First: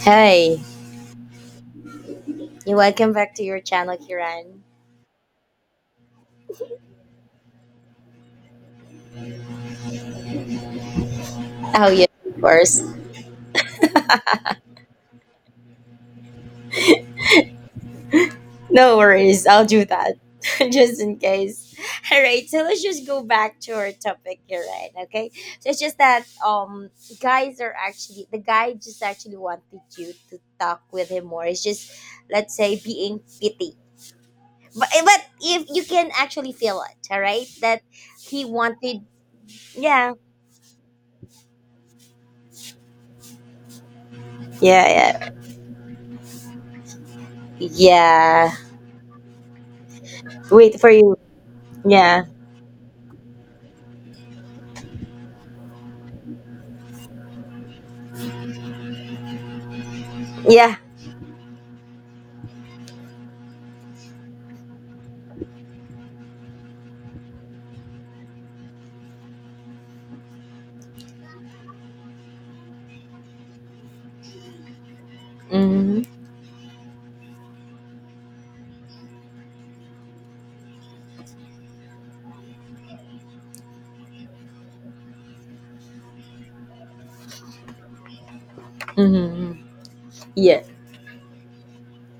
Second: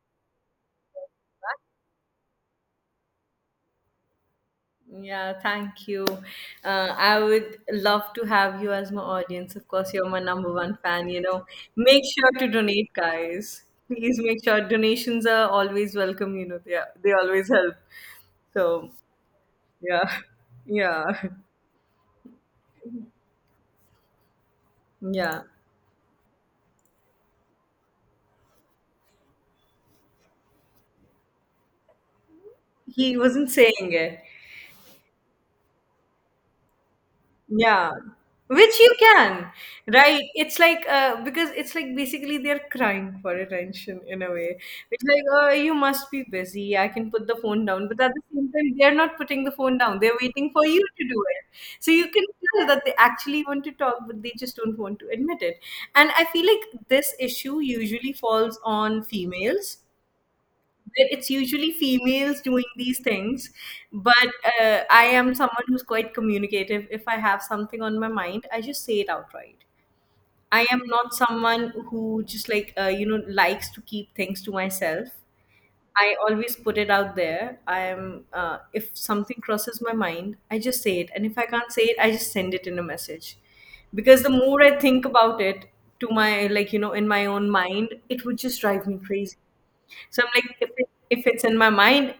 Hey, you welcome back to your channel, Kiran. Yeah, thank you. I would love to have you as my audience. Of course, you're my number one fan. Oh, Make yes, sure of to course. donate, guys. Please make sure donations are always welcome. Yeah, they always help. So, No worries, I'll do yeah. that. Just Yeah. in case. Alright, so let's just go back to our topic, Kiran, okay? Yeah. So it's just that guys are actually the guy just actually wanted you to talk with him more. It's just, let's say, He being wasn't pity. saying it. But but if you can actually feel it, alright? That Yeah, he which you wanted. can, Yeah. right? It's like because it's like basically they're crying for attention in a way. Yeah, It's like, yeah. oh, you must be busy. I can put the phone down, but at the same Yeah. time, they're not putting the phone down. They're waiting for you Wait for to you. do it. So you can Yeah. tell that they actually want to talk, but they just don't want to admit it. And I feel like this issue usually falls on females, Yeah. where it's usually females doing these things, but I am someone who's quite communicative. If I have something on my mind, I just say it outright. I am not someone who just like likes to keep things to myself. Mhm. I always put it out there. I am uh, if something crosses my mind, I just say it, and if I can't say it, I just send it in a message, because the more I think about it, to my like you know in my own mind, it would just drive me crazy. Mm-hmm. So I'm like, Yeah. if it's in my mind,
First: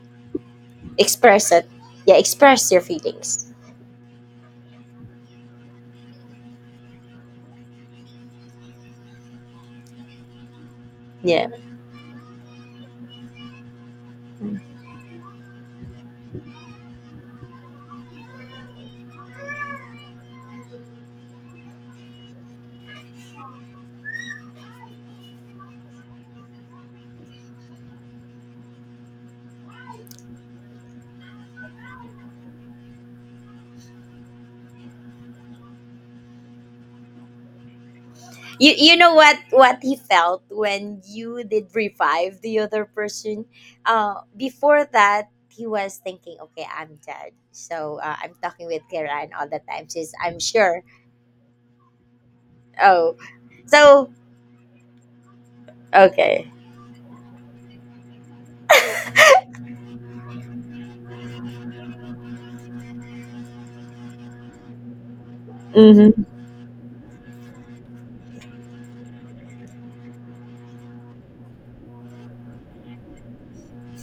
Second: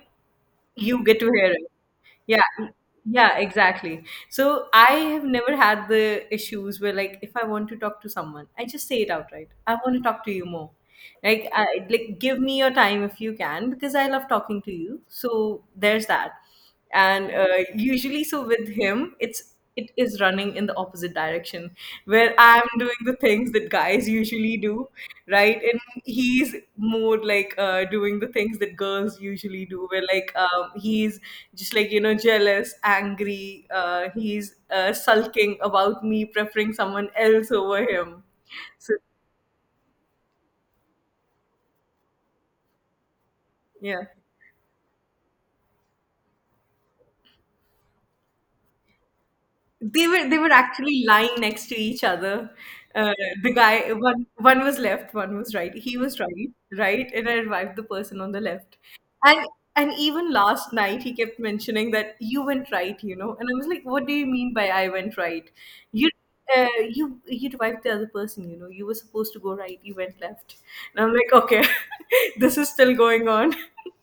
you get to Express hear it. it. Yeah, Yeah, express your yeah, feelings. exactly. So I have never had the issues where, like, if I want to talk to someone, I just say it outright. I want to talk to you more. Like, Yeah. I, like, give me your time if you can, because I love talking to you. So there's that, and usually, so with him, it is running in the opposite direction, where I'm doing the things that guys usually do, right, and he's more like doing the things that girls usually do, where like he's just like jealous, angry, he's sulking about me preferring someone else over him. You So you know what he felt when you did revive the other person. yeah. Before that he was thinking, okay, I'm dead. So I'm talking with Kiran all the time. They She's, were they I'm were sure. actually lying next to each other. Uh, Oh, the guy, so one was left, one was right. He was right, okay. right, and I revived the person on the left. And and even last night, he kept mentioning that you went right. And I was like, what do you mean by I went right? You Hmm. you revived the other person, you know. You were supposed to go right, you went left. And I'm like, okay, this is still going on.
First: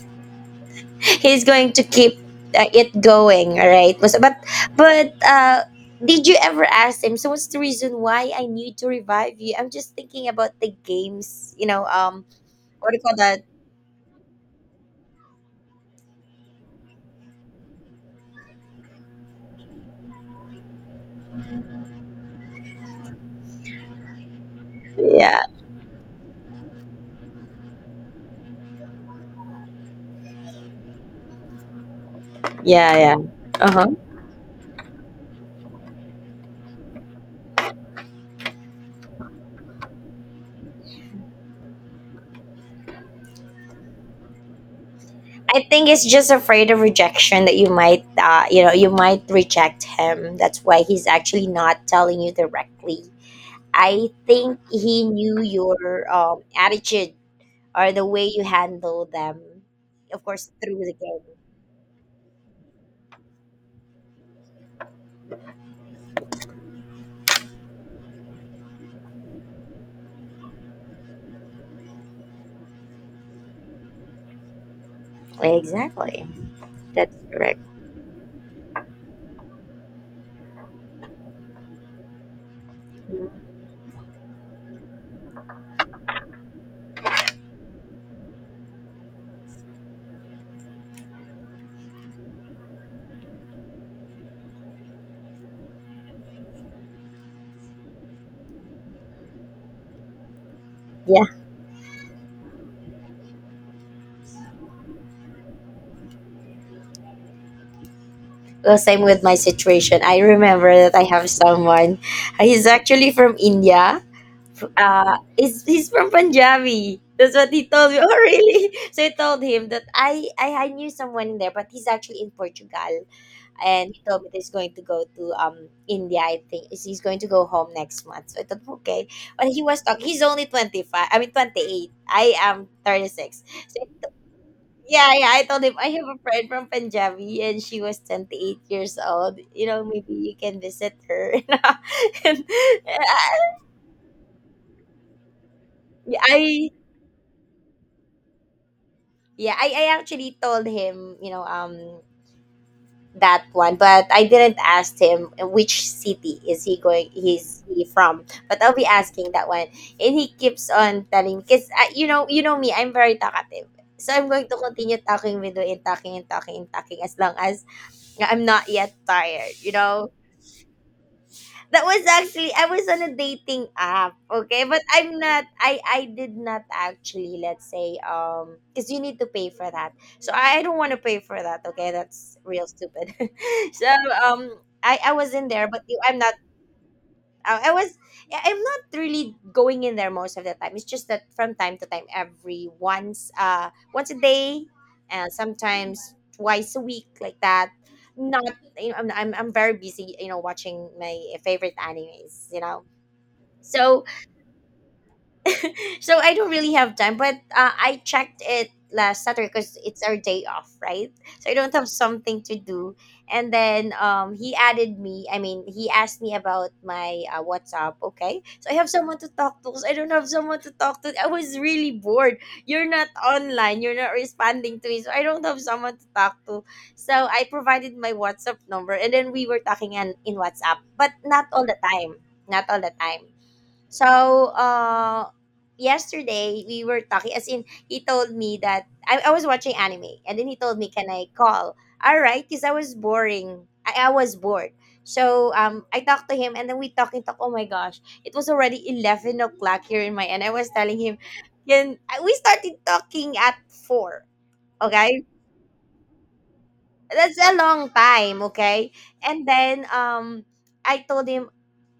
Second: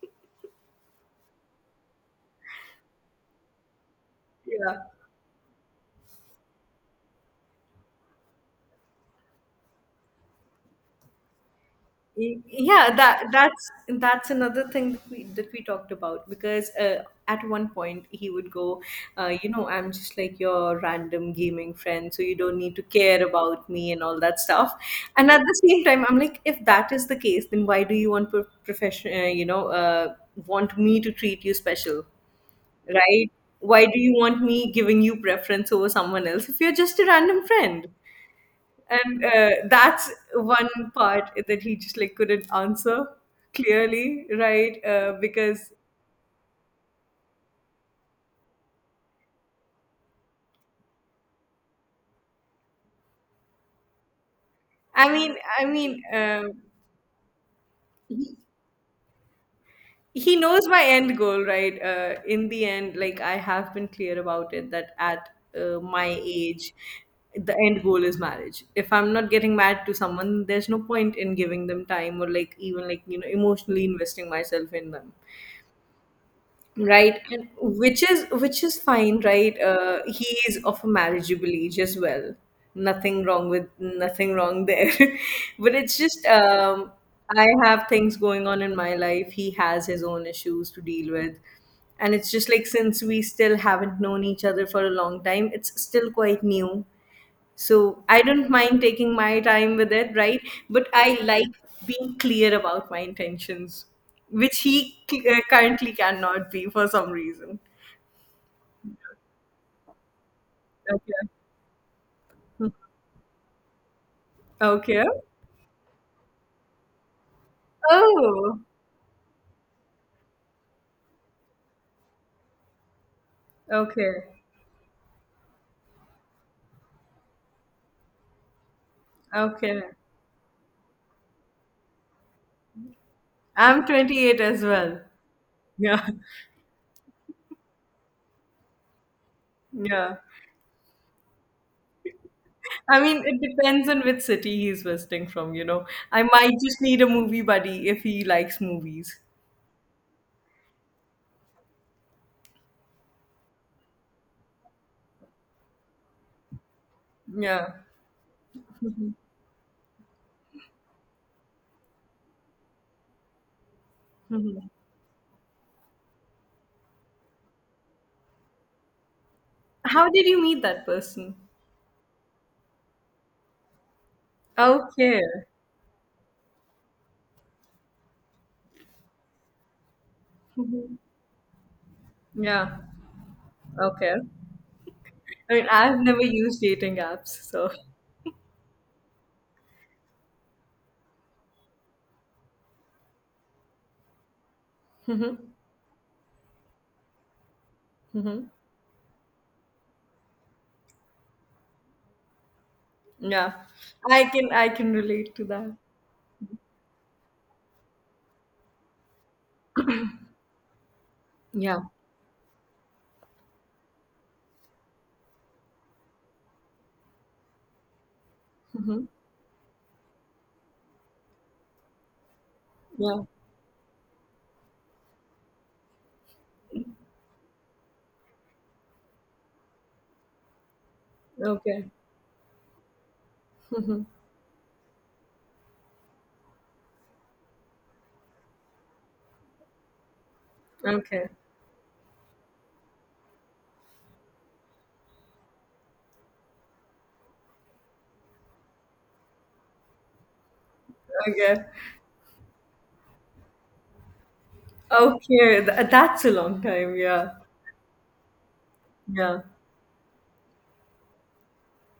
He's going to keep it going, all right But Yeah. but, did you ever ask him, so what's the reason why I need to revive you? I'm just thinking about the games, what Yeah, do you call that that. that's that's another thing that we talked about, because at one point he would go, I'm just like your random gaming friend, so you don't need to care about me and all that stuff. And at Yeah, the same time, I'm like, if that is the case, then why do you want pro- profession you know want me to treat you special, yeah, yeah. right? Why Uh-huh. do you want me giving you preference over someone else if you're just a random friend? And that's one part that he just like couldn't answer clearly, right, I because... think it's just afraid of rejection, that you might, uh, you might reject him. That's why he's actually not telling you directly. I think he i mean knew i mean your attitude, or the way you handle them, of he course, knows through my the end game. goal, right, in the end, like I have been clear about it that at my age, the end goal is marriage. If I'm not getting married to someone, there's no point in giving them time, or like even like emotionally investing myself in them, Exactly. That's right? And correct. which is fine, right, he is of a marriageable age as well. Nothing wrong there. But it's just I have things going on in my life. He has his own issues to deal with, and it's just like, since we still haven't known each other for a long time, it's still quite new. So I don't mind taking my time with it, right? But I Yeah. like being clear about my intentions, which he currently cannot be for some reason. Well, same with my situation. I remember that I Okay. have someone. He's actually from India. Okay. He's from Punjabi. That's what he told me. Oh, Oh, really? So I told him that I knew someone in there, but he's actually in Portugal. And he told okay. me that he's going to go to India, I think. He's going to go home next month. So I thought, okay. But he Okay. was talking. He's only 25. I mean, 28. I am 36. I'm So 28 as well. yeah, yeah. I told him I Yeah. have a friend from Punjabi and she was 28 years old. You know, maybe Yeah. you can visit her. and I mean, it uh, depends on which city he's visiting from. I might I just need a movie buddy if he likes movies. yeah, I actually told him, you know, that one, but I didn't ask him which city is he going, he's Yeah. he from. But I'll be asking that one. And he keeps on telling, because you know me, I'm very talkative. So I'm going to Mhm. continue talking with you, and talking and talking and talking as long as I'm not yet tired, you How know? did you meet that person? That was actually, I was on a dating app, okay? But I'm Okay. not I I did not actually, let's say, cuz you need to pay for that. So I don't want Mhm. to pay for that, okay? That's real Yeah. stupid. So Okay. um I was in I mean, there, but I've I'm never not. used dating apps, I so. I was I'm not really going in there most of the time. It's just that from time to time, every once, once a day, and Mhm. sometimes twice a week, like that. Mhm. Not, you know, I'm I'm very busy, you know, watching my favorite animes, you know. Yeah, So I can relate to that. so I don't really have time. But I checked it last Saturday because it's our day off, right? So I don't Yeah. have something to do. And then he added me. I mean, he asked me about my WhatsApp. Okay, so I have Mhm. someone to talk to, 'cause I don't have someone to talk to. I was really bored. You're not Yeah. online. You're not responding to me. So I don't have someone to talk to. So I provided my WhatsApp number, and then we were talking in WhatsApp, but not all the Okay. time. Not all the time. Mhm. So, yesterday we were talking, as in, he told me that I was watching anime, and then he told me, can I Okay. call? All right, because I was boring. I was bored. So, I talked to him, and then we talk. Oh my gosh, it was already 11 o'clock here in my end. I was telling him, Okay. We started talking at 4. Okay, Okay. That's a long time. Yeah. that's a long time. Okay, Yeah. and then, I told him,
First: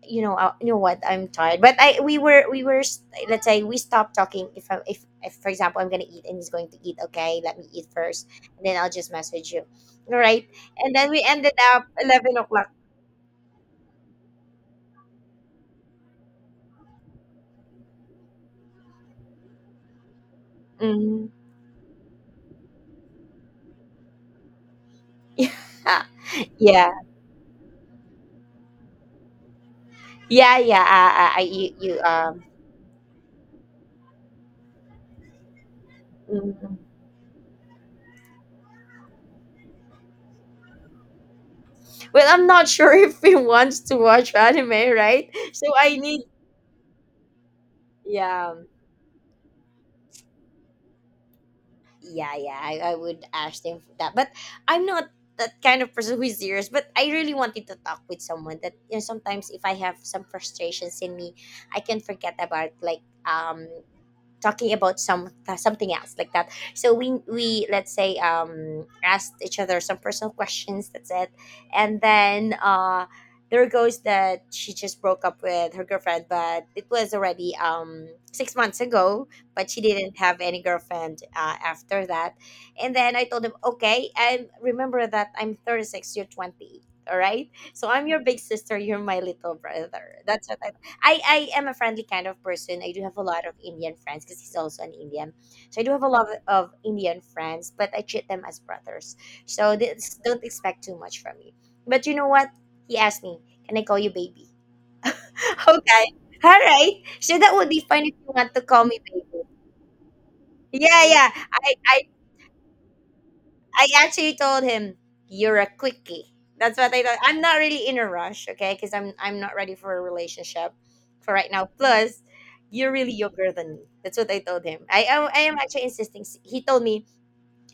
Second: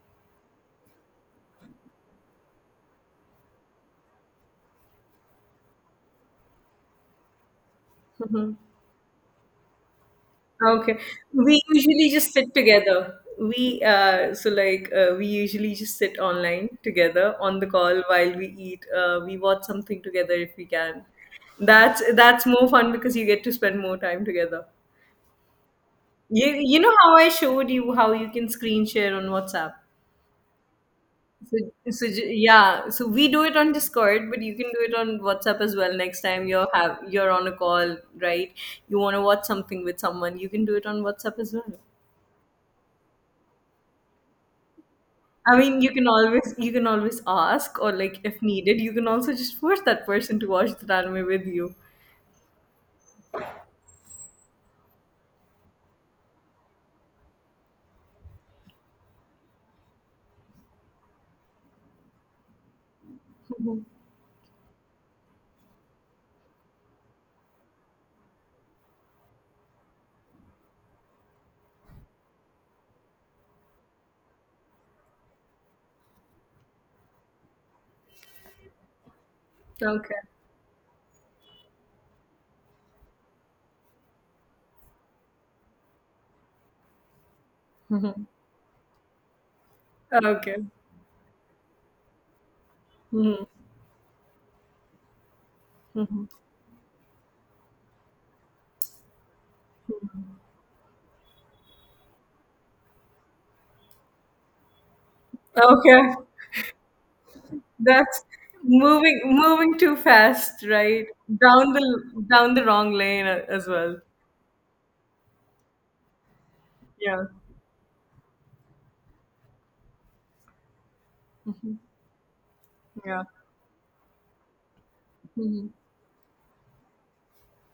you know, uh, what? I'm tired. But I we were s- let's say we stopped talking. If if for example I'm gonna eat and he's going to eat, okay, let me eat first, and then I'll just message you, all right? And Okay. then we ended We up usually just eleven sit o'clock. together. We so like we usually just sit online together on the call while we eat. We watch something together if we can. Mm. That's more fun, because you get to spend more time together. Yeah, You yeah, know how I showed you how you can screen share on WhatsApp. yeah. I So, you, you so j- um. yeah, so we do it on Discord, but you can do it on WhatsApp as well. Next time you're Mm. have you're on a call, right? You want to watch something with someone, you can do it on WhatsApp as well. Well, I'm not sure if he wants to watch anime, right? I So mean, you I can need, always you can always ask, or like if yeah. needed, you can also just force that person to watch that anime with you. Yeah, I would ask them for that, but I'm not that kind of person who is serious. But I really wanted to talk with someone, that, you know, sometimes if I have some frustrations in me, I can forget about, like, Mhm. talking about some, something else like that. So we, let's say, asked each other some personal questions, that's it. And then there goes, that she just broke up with her girlfriend, but it was already, 6 months ago. But she Okay. didn't have any girlfriend after that. And then I told him, okay, and remember that I'm 36, you're 20, all right? So I'm your Mhm. big sister, you're my little brother. That's what. Okay. I am a friendly kind of person. I do have a Mhm. lot of Indian friends, because he's also an Indian. So I do have a Mhm. lot of Indian friends, but I treat them as brothers. So this, don't expect too much from me. But you know what? He asked me, can I call you baby? Okay. Okay. All right. So that would be fun if That's you want to call me moving baby. moving too fast, Yeah, right? yeah. Down the down the wrong lane, as I well. actually told him, "You're a quickie." That's what I thought. Yeah. I'm not really in a rush, okay? Because I'm not ready for a relationship for right now. Plus, you're really Yeah. younger than me. That's what I told him. I am Mhm. actually insisting. He told me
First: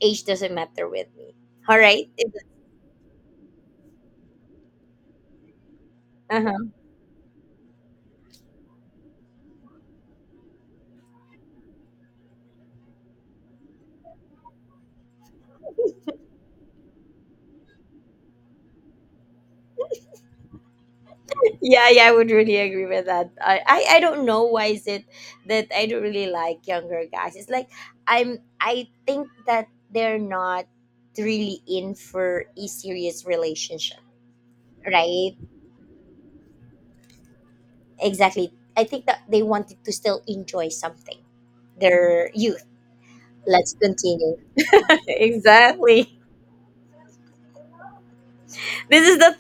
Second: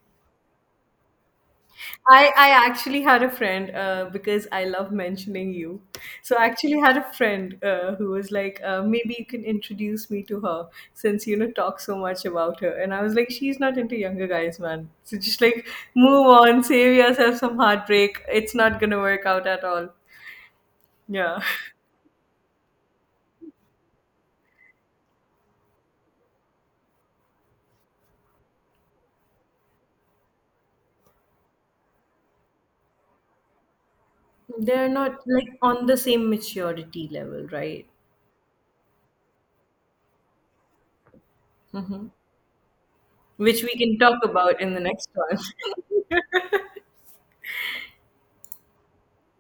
age doesn't matter with me. All right. I actually had a friend, because I love mentioning you. So I Uh-huh. actually had a friend, who was like, maybe you can introduce me to her, since you know talk so much about her. And I was like, she's not into younger guys, man. So just like, move on, save yourself some heartbreak. It's not gonna work out at all. Yeah, Yeah, yeah, I would really agree with that. I don't know why is it that I don't really like younger guys. It's like, I think that they're not really in for a serious relationship, they're not right? like on the same maturity level, right? Exactly. I think that they wanted to still enjoy something. Their youth. Which we Let's can talk continue. about in the next one. Exactly. This is the